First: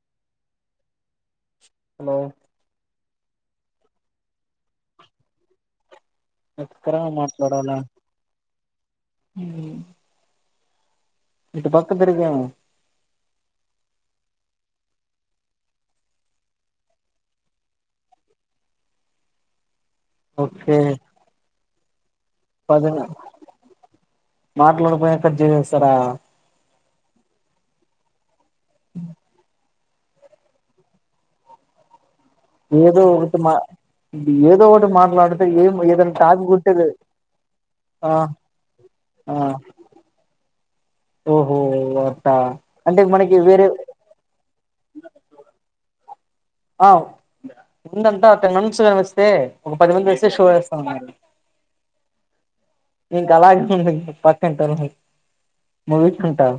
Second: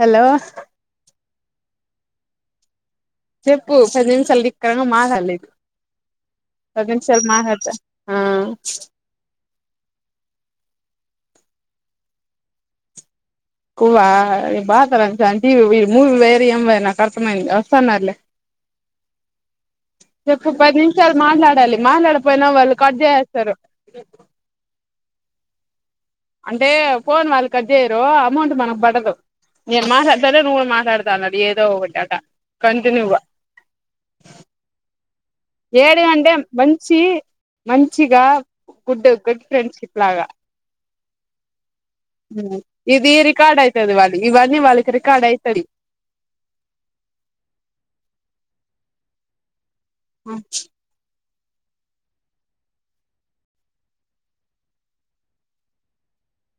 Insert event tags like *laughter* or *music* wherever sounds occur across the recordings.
Hello hello చెప్పు పది నిమిషాలు నిక్కరంగా మాట్లాడాలి పది ఎక్కరగా నిమిషాలు మాట్లాడుతా ఆ హమ్ ఇటు పక్కతిరిగాము కువ్వా బాతార ఆంటీ మూవీ వేరు ఏం వేరు నాకు అర్థమైంది వస్తాన్నారులే చెప్పు పది ఓకే నిమిషాలు మాట్లాడాలి మాట్లాడు పోయినా వాళ్ళు పది కట్ చేసేస్తారు టజినెస్ అంటే ఫోన్ వాళ్లు కట్ చేయరు అమౌంట్ మనకు బడదు నేను మాట్లాడతా అంటే నువ్వు మాట్లాడతా అన్నడి ఏదో ఒకటి అట్ట ఏదో ఒకటి మా ఏదో ఒకటి మాట్లాడితే ఏం ఏడి ఏదైనా అంటే టాపిక్ ఉంటేదే మంచి ఆ మంచిగా గుడ్ ఆ. గుడ్ ఫ్రెండ్షిప్ ఓహో. అట్టా ఉమ్ అంటే ఇది మనకి రికార్డ్ వేరే అయితది వాళ్ళు ఇవన్నీ వాళ్ళకి రికార్డ్ అయితాది ఆ ముందు అంతా తనమన్స్ కనిపిస్తే ఒక పది మంది వస్తే షో వేస్తా అన్నారు ఇంకా అలాగే ఉంది పక్కింటి వాళ్ళకి ముగించుకుంటాం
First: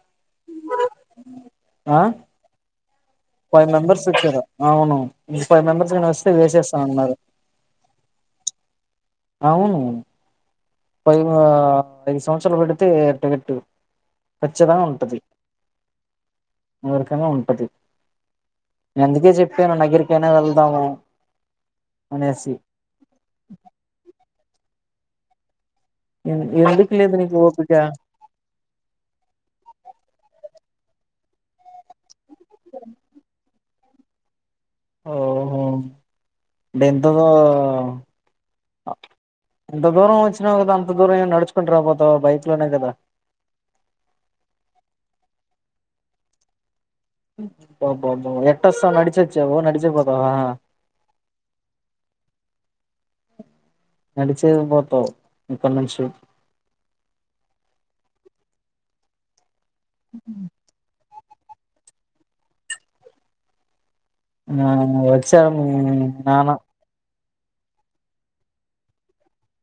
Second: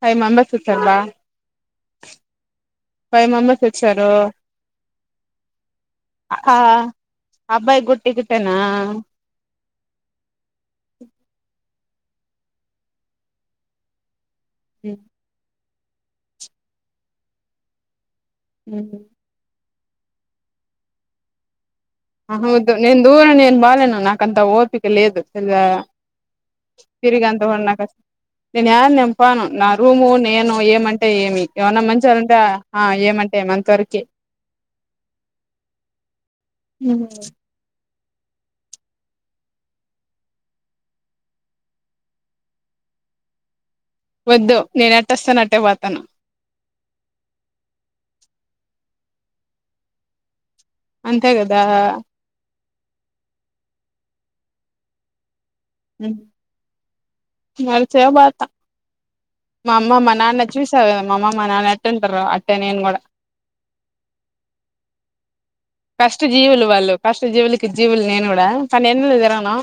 ఫైవ్ మెంబర్స్ చూస్కో అక్క ఆ ఫైవ్ మెంబర్స్ వచ్చారు ఫైవ్ మెంబర్స్ గాని వస్తే ఆ వేసేస్తా అన్నారు అబ్బాయ్ గూడ టికెట్టేనా అవును పది మ ఆ ఐదు సంవత్సరాలు పడితే టికెట్టు కచ్చితంగా ఉంటది. ఎవరికైనా ఉంటది. నే అందుకే చెప్ప నేను నగిరికైనా వెళ్దామ అహ వద్దు నేను దూరం నేను పో నాకంత ఓర్పు పిక లేదు *unintelligible* ఎందుకు లేదు నీకు తిరిగేంత కూడా ఓపిక నాకస నేను యాడ నేన్ పోను నా రూము నేను ఏమంటే ఏమి ఏమన్నా మంచోరుంటే ఆ ఏమంటే ఏమి అంత వరకె. ఓహో. డెంతగో అ ఇంత దూరం వచ్చినావు కదా అంత దూరం ఏం నడుచుకుంట రా పోతావ్ బైక్ లోనే కదా. వద్దు. నేను ఎట్టొస్తానో అట్టే పోతాను. అబ్బబ్బబ్బో ఎట్టొస్తావు నడిచొచ్చావు నడిచే పోతావా. అంతే కదా. నడిచే పోతవ్. నడిచేపోతా మా అమ్మ మా నాన్న చూశావు కదా మా అమ్మ మా నాన్న ఎట్ట ఉంటారో అట్టే నేను కూడా ఆ వచ్చావూ కష్ట నాన్నా జీవులు వాళ్ళు కష్ట జీవులికి జీవులు లేనోడా తనని ఎందుకు రా అన్నావు.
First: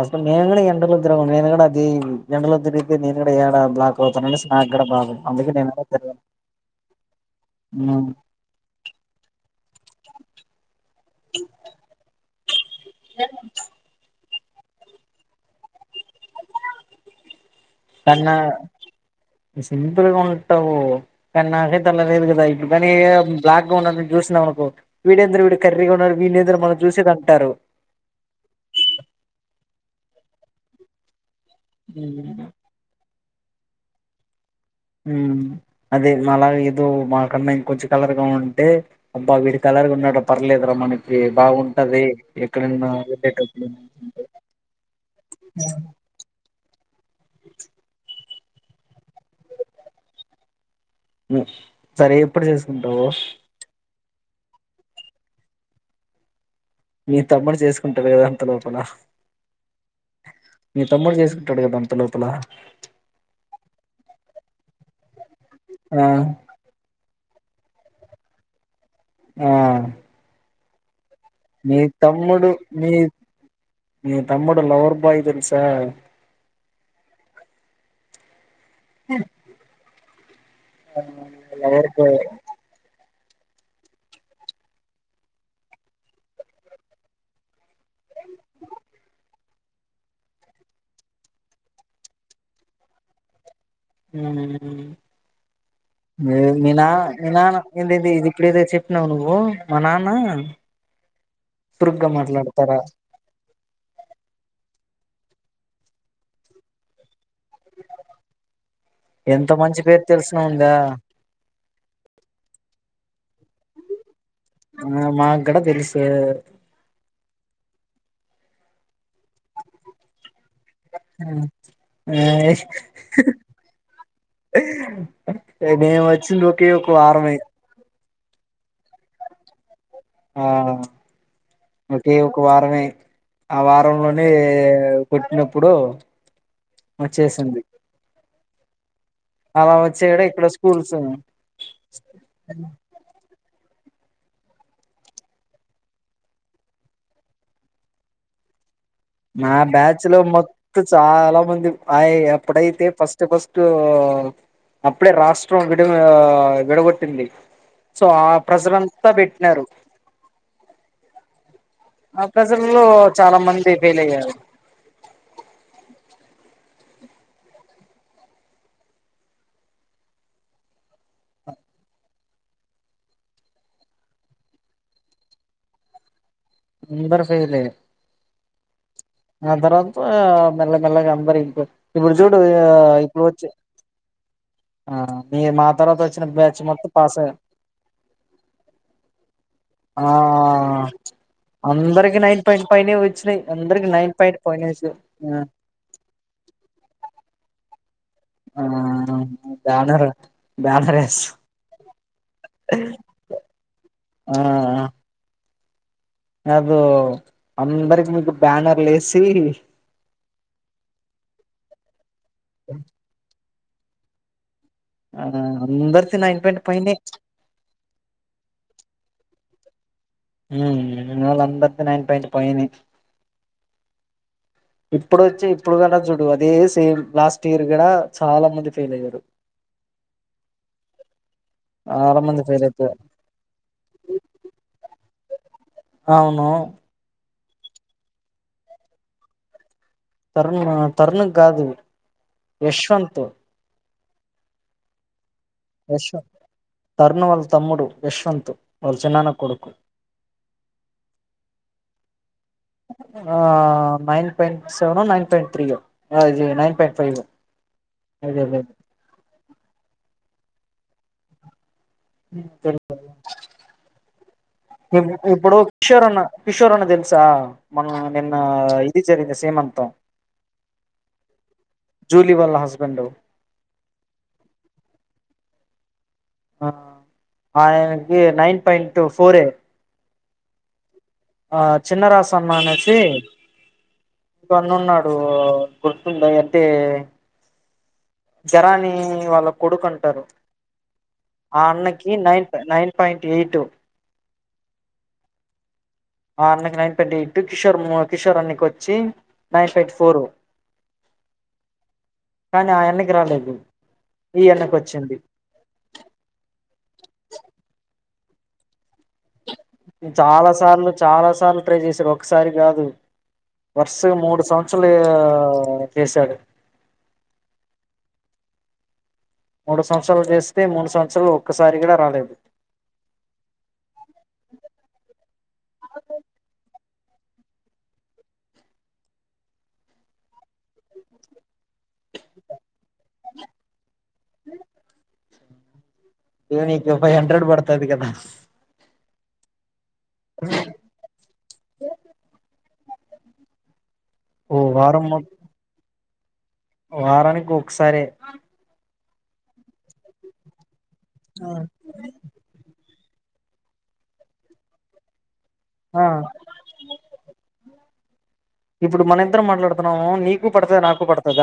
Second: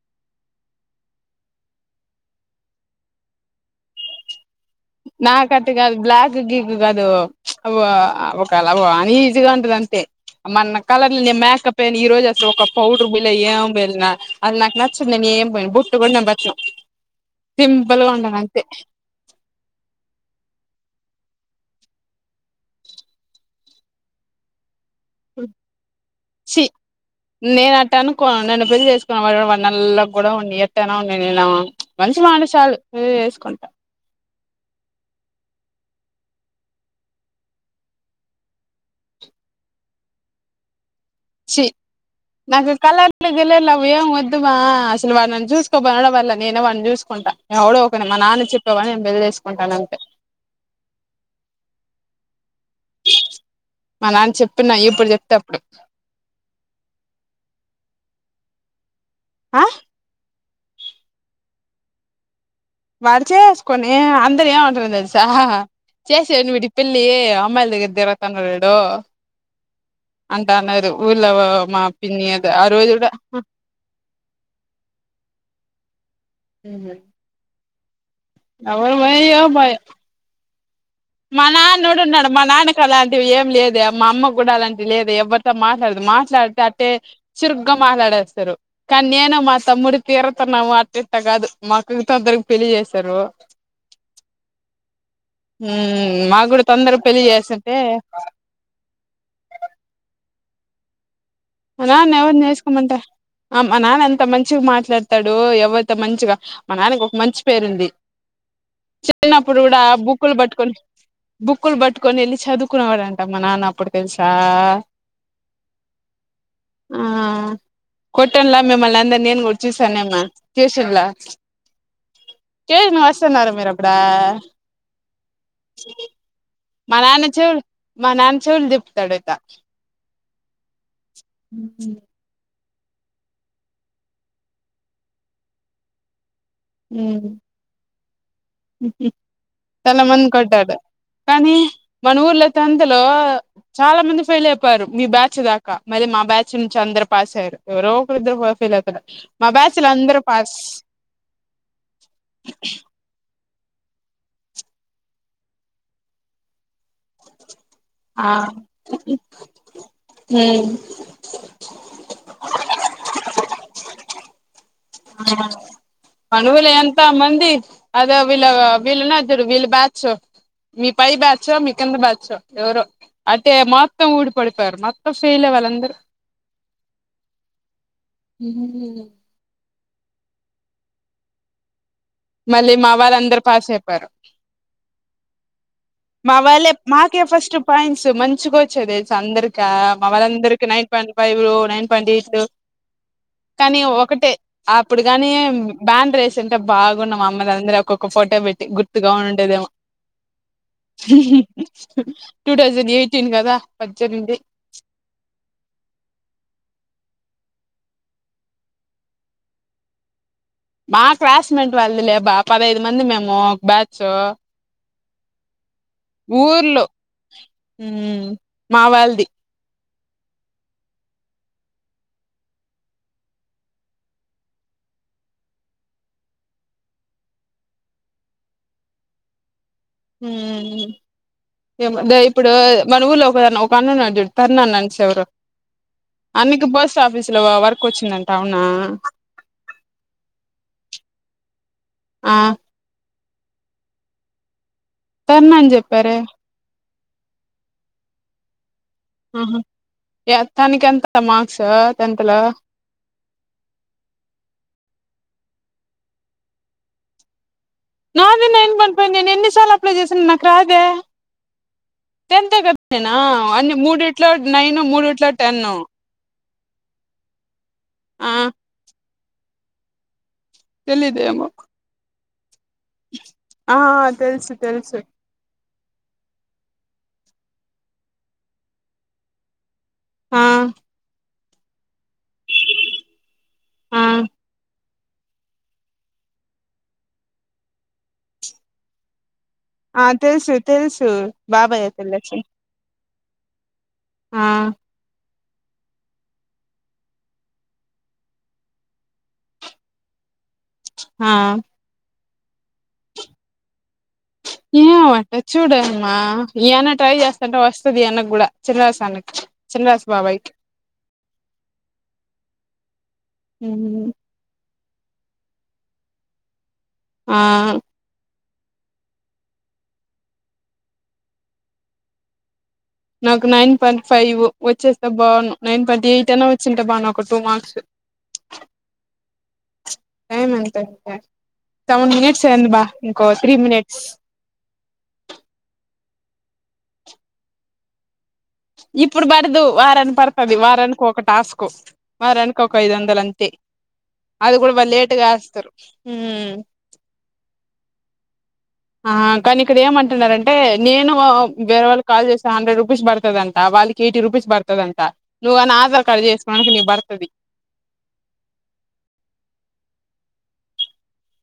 అసలు నేను కూడా ఎండలో తిరగను నేను కూడా అది ఎండలో తిరిగితే నేను కూడా ఏడా బ్లాక్ అవుతా అనేసి నాకు అట్ట కాదు బ్లాక్ గీకు కాదు అవో ఉమ్ ఒకాల అనీజీగా ఉంటది అంతే తె అమన్న కలర్లు నేను మేకప్ ఏయను ఈ రోజు అసలు ఒక పౌడర్ పూయల ఏం పూయలా అది నాకు నచ్చదు నేను ఏం పోయిను పో బతు సిింబల్ండన అంత సింపుల్ గా ఉంటావు కానీ నాకైతే అల లేదు కదా ఇప్పుడు పనీ బ్లాక్ గా ఉన్నని చూసినావనుకో వేడెంది రా వీడు కర్రీగా ఉన్నాడు వీడ్నేంది రా చి మనం చూసేదంటారు. నల్లగ్ కూడా ఉన్నీ ఎటైనా ఉన్నీ నేనా మంచి మాట ఉమ్ చాలు పెళ్ళి చేస్ కంట ఉమ్మ్ అదే మాలాగ ఏదో మాకన్న ఇంకొంచెం కలర్గా ఉంటే అబ్బా వీడి కలర్గా ఉన్నాడ పర్లేదు ర మనకి చి బాగుంటది నాకు ఎక్కడన్నా కలర్లు నా వెళ్ళేటప్పుడు గిలర్లు అవేం వద్దు బా అసలు వాడి నన్ను చూసుకోబల్ల నేనే వాడిని చూసుకుంటా ఎవడో ఒకడ్ని మా నాన్న చెప్పేవాడ్నీ నేను పెళ్లి చేసుకుంటాన్ అంతే సరే ఎప్పుడు చేసుకుంటావు మా నాన్న చెప్తున్న ఎప్పుడు చెప్తే అప్పుడు మీ తమ్ముడు చేసుకుంటడు కదా అంత లోపల ఆ మీ తమ్ముడు చేసుకుంటాడు కదా అంత లోపల వాడుకోని అందర్ ఏమంటారో తెలుసా ఆ చేసేయండి వీడికి పెళ్ళి అమ్మాయిల్ దగ్గెర తిరుగుతుంటాడు ఈడు ఆ టన్నరు మీ తమ్ముడు మీ కూడా మీ తమ్ముడు లవర్ బాయ్ తెలుసా హ్మ్ అవరు బాయో బాయ్ మ లవర్ నాడు బాయ్ నడు మ నా అన్న క అ ఏం లేదె మా అమ్మ కూడా అలాంటి లేదె ఎవ్వరితో మాట్లాడదు మాట్లాడితే అట్టే చురుగ్గా మాట్లాడేస్తరు. కానీ నేను మా తమ్ముడి తీరుగుతున్నాము అట్టిట్ట కాదు మాక్కతోందరికి పెళ్లి చేస్తరు. హ్మ్ హ్మ్ మాకూడ తొందరగా పెళ్లి చేస్తుంటే కునావు నువు మా నాన్న మా చురుగ్గా నాన్న ఎవర్ని మాట్లాడతారా చేసుకోమంటె ఆ మా నాన్న ఎంత మంచిగా మాట్లాడ్ తడు ఎవైతే మంచిగా మ నాన్నకి ఒక మంచి పేరుంది ఎంత చిన్నప్పుడు మంచి కూడా పేరు బుక్కులు తెలిసిన ఉందా పట్టుకొని బుక్ క్ లు పట్టుకొని వెల్లి చదువుకునే వాడంట మా నాన్నప్పుడు తెలిసి ఆ మాగూడ తెలుసు ఆ కొట్టన్లా మిమ్మల్నందర్నీ నేన్ కూడా చూసనేమి ట్యుశున్లా ఏ మేమొచ్చిన్ రో కే ఒక మా నాన్న వారమై చెవులు మా నాన్ చవుల్ దిప్తాడిత ఆ ఒకే ఒక వార్ వె ఆ వారంలోనే కుట్ నప్పుడు వచ్చేసింది హ్మ్ హ్మ్ అలా చాలా వచ్చేయడం మంది ఇక్కడ కొట్టారు స్కూల్స్ కానీ మనుర్లో అయితే అందులో చాలా మంది ఫెయిల్ అయిపోయారు మీ బ్యాచ్ దాకా మళ్ళీ మా బ్యాచ్ నుంచి అందరు పాస్ అయ్యారు ఎవరో ఒకరి ఇద్దరు ఫెయిల్ అవురు. నా బ్యాచ్ లో మొత్ చాలా మంది ఆ ఎప్పుడైతే ఫస్ట్ ఫస్ట్ టూ అప్పుడే రాష్ట్రం ఒకట్ విడగొట్టింది సో ఆ ప్రజరంతా పెట్టినారు ఆ ప్రెజర్ లో చాలా మంది *unintelligible* పనుగులు ఎంత మంది అదో వీళ్ళ వీళ్ళ నద్దరు వీళ్ళు బ్యాచో మీ పై బ్యాచో మీ కింద బ్యాచో ఎవరో అయితే మొత్తం ఊడి పడిపోయారు మొత్తం ఫెయిల్ వాళ్ళందరూ నింబర్ ఫైల్ లే *unintelligible* అందర అంత మెల మెలగగా అందరు ఇగ ఇప్పుడు చూడు మళ్ళీ మా ఇప్పుడు వాళ్ళందరూ వచ్చే పాస్ అయిపోయారు ఆ నేన మాత్ర మా వాళ్ళ మాకే ఫస్ట్ పాయింట్స్ మంచిగా వచ్చేది అందరికా మా ఆ వాళ్ళ అందరికి nine point five nine point అందరికి ఎయిట్ నైన్ పాయింట్ పైనే వచ్చినాయి కానీ అందరికి నైన్ ఒకటే పాయింట్ పైనే వచ్చాయి. అప్పుడు కాని ఆ బ్యాన్ రేసింటే బాగున్న మా మ అంద *unintelligible* ఒక ఫోటో ఆ పెట్టి గుర్తుగా ఉండేదేమో banner banner yes two thousand eighteen కదా పద్దెనిమిది అద అందరికి మీకు బ్యానర్లు వేసి మా క్లాస్మేట్ వాళ్ళది లే బా పదహైదు మంది మేము బ్యాచ్ ఆ అందరిది నైన్ పాయింట్ ఊర్లో పైనే ఉ మావాళ *unintelligible* ఉ వాళ్ళ అందరిది నైన్ పాయింట పైనే. ఇప్పుడు వచ్చి ఇప్పుడు కూడా చుడు అదే సేమ్ లాస్ట్ ఇయర్ కూడా చాలా మంది ఫెయిల్ అయ్యారు ఉ చాలా మంది ఇప్పుడు ఫెయిల్ అయిపోయారు మన ఊర్లో ఒక ఒక అన్నడు చడు తర్నా అన్న అనిస ఎవరు అవును అన్నికి పోస్ట్ ఆఫీస్ ఇలో వరకు వచ్చిందంట అవునా తరుణ్ తరుణకు కాదు ఆ యశ్వంత్ తర్ణ అని చెప్పార తరుణవల్ తమ్ముడు యశ్వంతు్ ఒక చిన్నన్న ఆహా కొడుకు యా తనకి ఎంత మార్క్స్ టెన్త్ లో nine point seven nine point తీయ ఇది నైన్ పాయింట్ ఫైవ్ అదే నాదే అదే నైన్ పాయింట్ పైనే నేను ఎన్నిసార్లు అప్లై చేశాను నా రాదే టెన్త్ే కదా నేనా అన్ని మూడిట్లో నైను మూడిట్లో టెన్న కిషోర్న్న తెలుసా మన నిన్న ఇది జరిగింది సీమంతం తెలిదే ఎమ్మో జూలీ వాళ్ళ హస్బెండ్ ఆ ఆ తెలుసు తెలుసు ఆే నైన్ పయింట్ ఫోర్ ఏ ఆ ఆ చిన్న రాసమా అనేసి ఆ కన్ను ఉన్నాడు నువ్వు గుర్తుంటది కాబట్టి జరానీ వాళ్ళ కొడుకు ఆ అంటారు తెలుసు తెలుసు ఆ బాబాయ అన్నకి తెలసి నైన్ నైన్ పాయింట్ ఎయిట్ ఆ ఆ అన్నకి nine point eight Kishore Kishore అన్నకొచ్చి నైన్ పాయింట్ ఫోర్ ఆ కానీ ఆయన్నాక్ త్రన టైపు ఏ వాట చూడమ్మా ఏన ట్రై చేస్తటే వస్తది అన్నకు కూడా చిన్న రస అన్నకి చినరాశు చాలా బాబాయికి సార్లు చాలా సార్లు ట్రై చేసారు ఒకసారి కాదు వర్ష మూడు సంవత్సర క్షరాలు చేశాడు ఆ మూడు సంవత్సరాలు చేస్తే మూడు సంవత్సరాలు ఒక్కసారి కూడా రాలే నాకు నైన్ పాయిట్ ఫైవ్ వచ్చేస్తా బావును నైన్ పాయిట్ ఎయిట్ అనా వచ్చిన నా బాగుండు ఒక టూ మార్స్ టైమ్ ఎంత అయ్యింది సెవన్ మినిట్స్ అయ్యింది బా ఇంకో త్రీ మినిట్స్ ఇగ నీకు ఫైవ్ హండ్రెడ్ బడుతాది కదా ఇప్పుడు పడదు వారని పడుతది వారనికి ఒక టాస్క్ వార కోక ఐదు వందల అంతే అది ఓ కూడా వాళ్ళు వారం లేటుగా ఏస్తారు మ్మ్ వారానికి ఒకసారే ఆ కానీ ఇక్కడ ఏమంటున్నారంటే నేను వేర వాళ్ళు కాల్ చేసాను హండ్రెడ్ రుపీస్ బడ్తదంట వాళ్ల్కి ఎయిటీ రుపీస్ బడ్తదంట నువ్వు అన్న ఆ ఆధార్ కార్డు చేసుకోడానికి నీక్ పడుతుది ఇప్పుడు మనిద్దరం మాట్లాడుతున్నాము నీకు పడుతది నాకు పడుతది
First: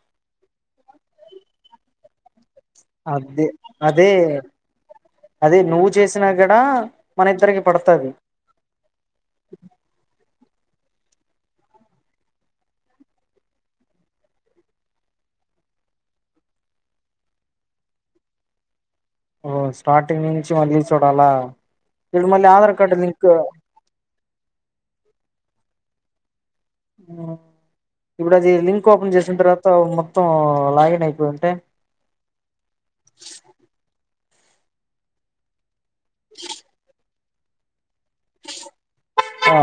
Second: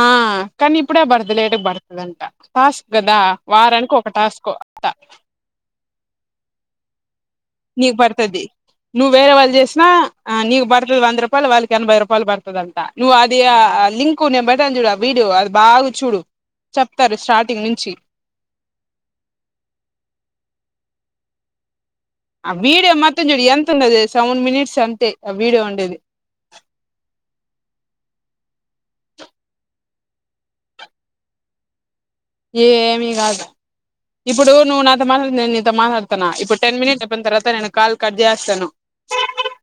ఆ కానీ ఇప్పుడే పడదు లేట్గ్ పడ్తదంట అదే అదే టాస్క్ అదే నువ్వు చేసినా కూడాడ నీకు పడుతుది నువ్వు వేరే వాళ్ళు చేసినా ఆ నీకు పడుతుది వంద రూపాయలు వాళ్ళకి ఎనభై రూపాయలు పడుతుందింట నువ్వు అది లింకు నేను బయటను చూడు వీడియో అది బాగా చూడు చెప్తారు స్టార్టింగ్ నుంచి ఓ స్టార్టింగ్ నుంచి మళ్ళీ చూడాలా ఇప్పుడు మళ్ళీ ఆ ఆధార్ వీడియో కార్డు మొత్తం లింక్ చూడు ఎంత ఉండది సెవెన్ మినిట్స్ అంతే ఆ వీడియో ఉండేది. హ్మ్ ఇప్పుడది లింక్ ఓపెన్ జేసిన్తర్వాత మొత్తం లాగిన్ అయిపోయింటే ఏమి గాదు ఇప్పుడు నువ్వు నాతో మాట్లాడక్ నేన్ నీతో మాట్లాడ్ తెనా ఇప్పుడ్ టెన్ మినిట్స్ కొంతర్వత నేనిప్ కాల్ కట్ జేస్తాను. ఆ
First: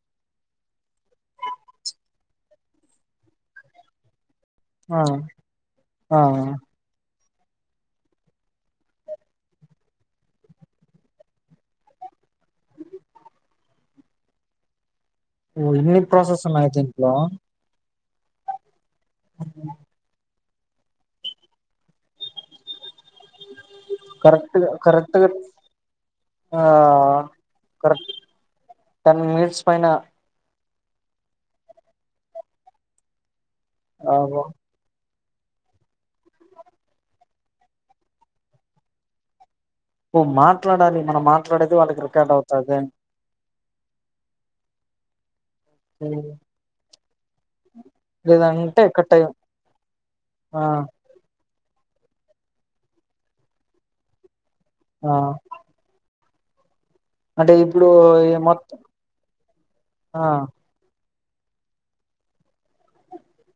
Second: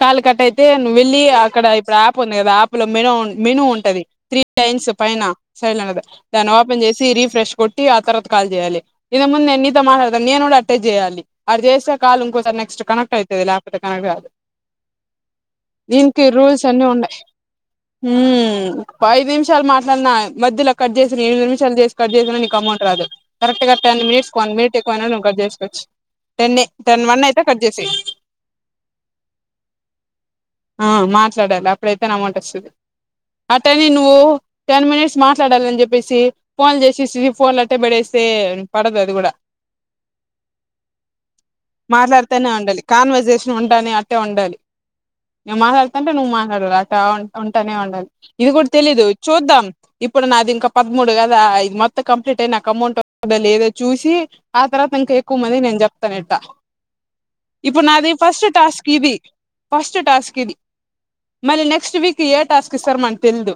క్కాల్ కట్టయితే నువెళ్ళి అక్కడ ఇప్పుడు యాప్ ఉంది గదా యాప్ లో మెన్ మెను ఉంటది త్రీ లైన్స్ ఆ పైన సైలెంట్గ ఆ దాన్నోపెన్ జేసి రీఫ్ ఫ్రెష్ కొట్టి ఆ తర్వాత కాల్ జేయాలె, ఇదేమో నేన్ నీతో మాట్లాడతా నేను గుడా అట్టే జేయాలి. అట జేస్తే కాల్ ఇంకోస నెస్ట్ కనెక్ట్ అయితది, లేకపోతే కనెక్ట్ గాదు. ఓ ఇన్ని ప్రాసెస్ ఉన్నాయ అన్ని దీంట్లో? ఉన్నాయి హ్మ్ పైదు నిమిషాలు మాట్లాడిన మధ్యలా కట్ చేసిన ఎనిమిది నిమిషాలు చేసి కట్ చేసినా మీకు అమౌంట్ రాదు. కరెక్ట్ గా టెన్ మినిట్స్కి వన్ కరెక్ట్ మినిట్ ఎక్కువైనా కరెక్ట్ నువ్వు గా కట్ చేసుకోవచ్చు ఆ టెన్నే, టెన్ వన్ అయితే కట్ చేసేయ్ కరెక్ట్ టెన్ మినిట్స్ పైన ఆ మాట్లాడాలి అప్పుడైతేనే అమౌంట్ వస్తది అట్టని ఆ నువ్వు టెన్ మనిట్స్ మాట్లాడాలని జెప్పేసి ఫోన్లు చేసేసి ఫోన్లట్టే పడేస్తే పడదు అది గుడా పు మాట్లాడాలి మనం మాట్లాడేది వాళ్ళకి రికార్డ్ అవుతది ఉంటానయ్ అట్ టె ఉండాలి. నెన్ మాట్లాడుతుంటే నువ్వు మాట్లాడలి అ ఉంటానే ఉండాలి. ఇది గూడ లేదంటే తెలీదు కట్ అయి చూద్దాం, ఇప్పుడు నాది ఆ ఇంకా పదమూడు గదా మొత్త కంప్లీట్ అయి నాకు అమౌంట్ ఒత్తదో లేదో చూసి ఆ తర్వాత ఇంక ఎక్కువ మంది నేను చెప్తానేడ్ ద అంటే ఇప్పుడు ఇగ మొత్తం ది ఫస్ట్ ఆ టాస్క్ ఇది మల్లి నెక్స్ట్ వీక్ ఏ టాస్కిస్తారో మనక్ తెల్దు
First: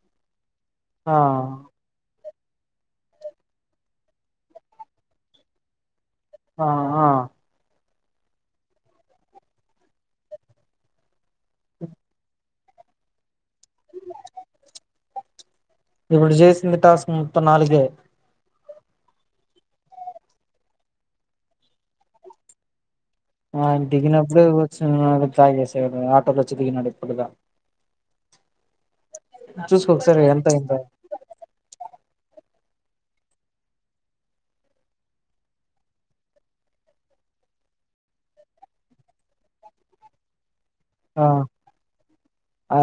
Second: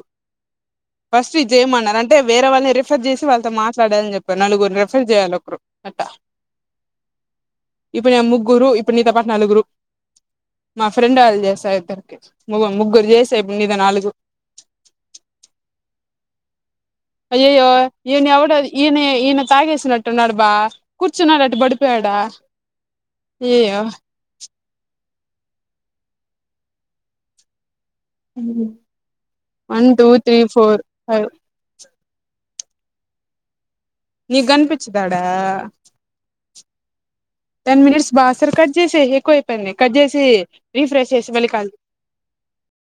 ఆ ఫస్ట్ ఇద్జెయమన్నారు అంటె టే వేరే వాళ్ళని రిఫర్ చేసి వాళ్ళతో మాట్లాడాలని జెప్పారు నలుగురు రిఫర్ చేయాలి ఒకరు ఆ ఆ ఇప్పుడు నెన్ ముగ్గురు ఇప్పుడు నీతో పాటు నలుగురు మా ఫ్రెండ్ ఆల్ జేసా ఇద్దరికి, ముగ్ ముగ్గురు చేసే ఇప్ నీతో నాలుగు. ఇప్పుడు జేసి అయ్యాయో *unintelligible* ఈయన ఈయన తాగేసినట్టు ఉన్నడ్ బ కూర్చున్నాడట్టు బడిపోయాడా ఆ దిగినప్పుడు కూర్చున్నాడు తాగేసాడు ఉం ఆటో లో చికిలినాడు *unintelligible* ఉ వన్ చూసుకో టూ ఒకసారి త్రీ ఎంత అయిందో ఫోర్ ఫైవ్ నీకు కనిపించదా ఆడ టెన్ మినిట్స్ బా సరే కట్ చేసి ఎక్కువ అైపోయింది కట్ చేసి రీఫ్రెష్ ఆ చేసి మళ్ళీ కాల్ చే ఆ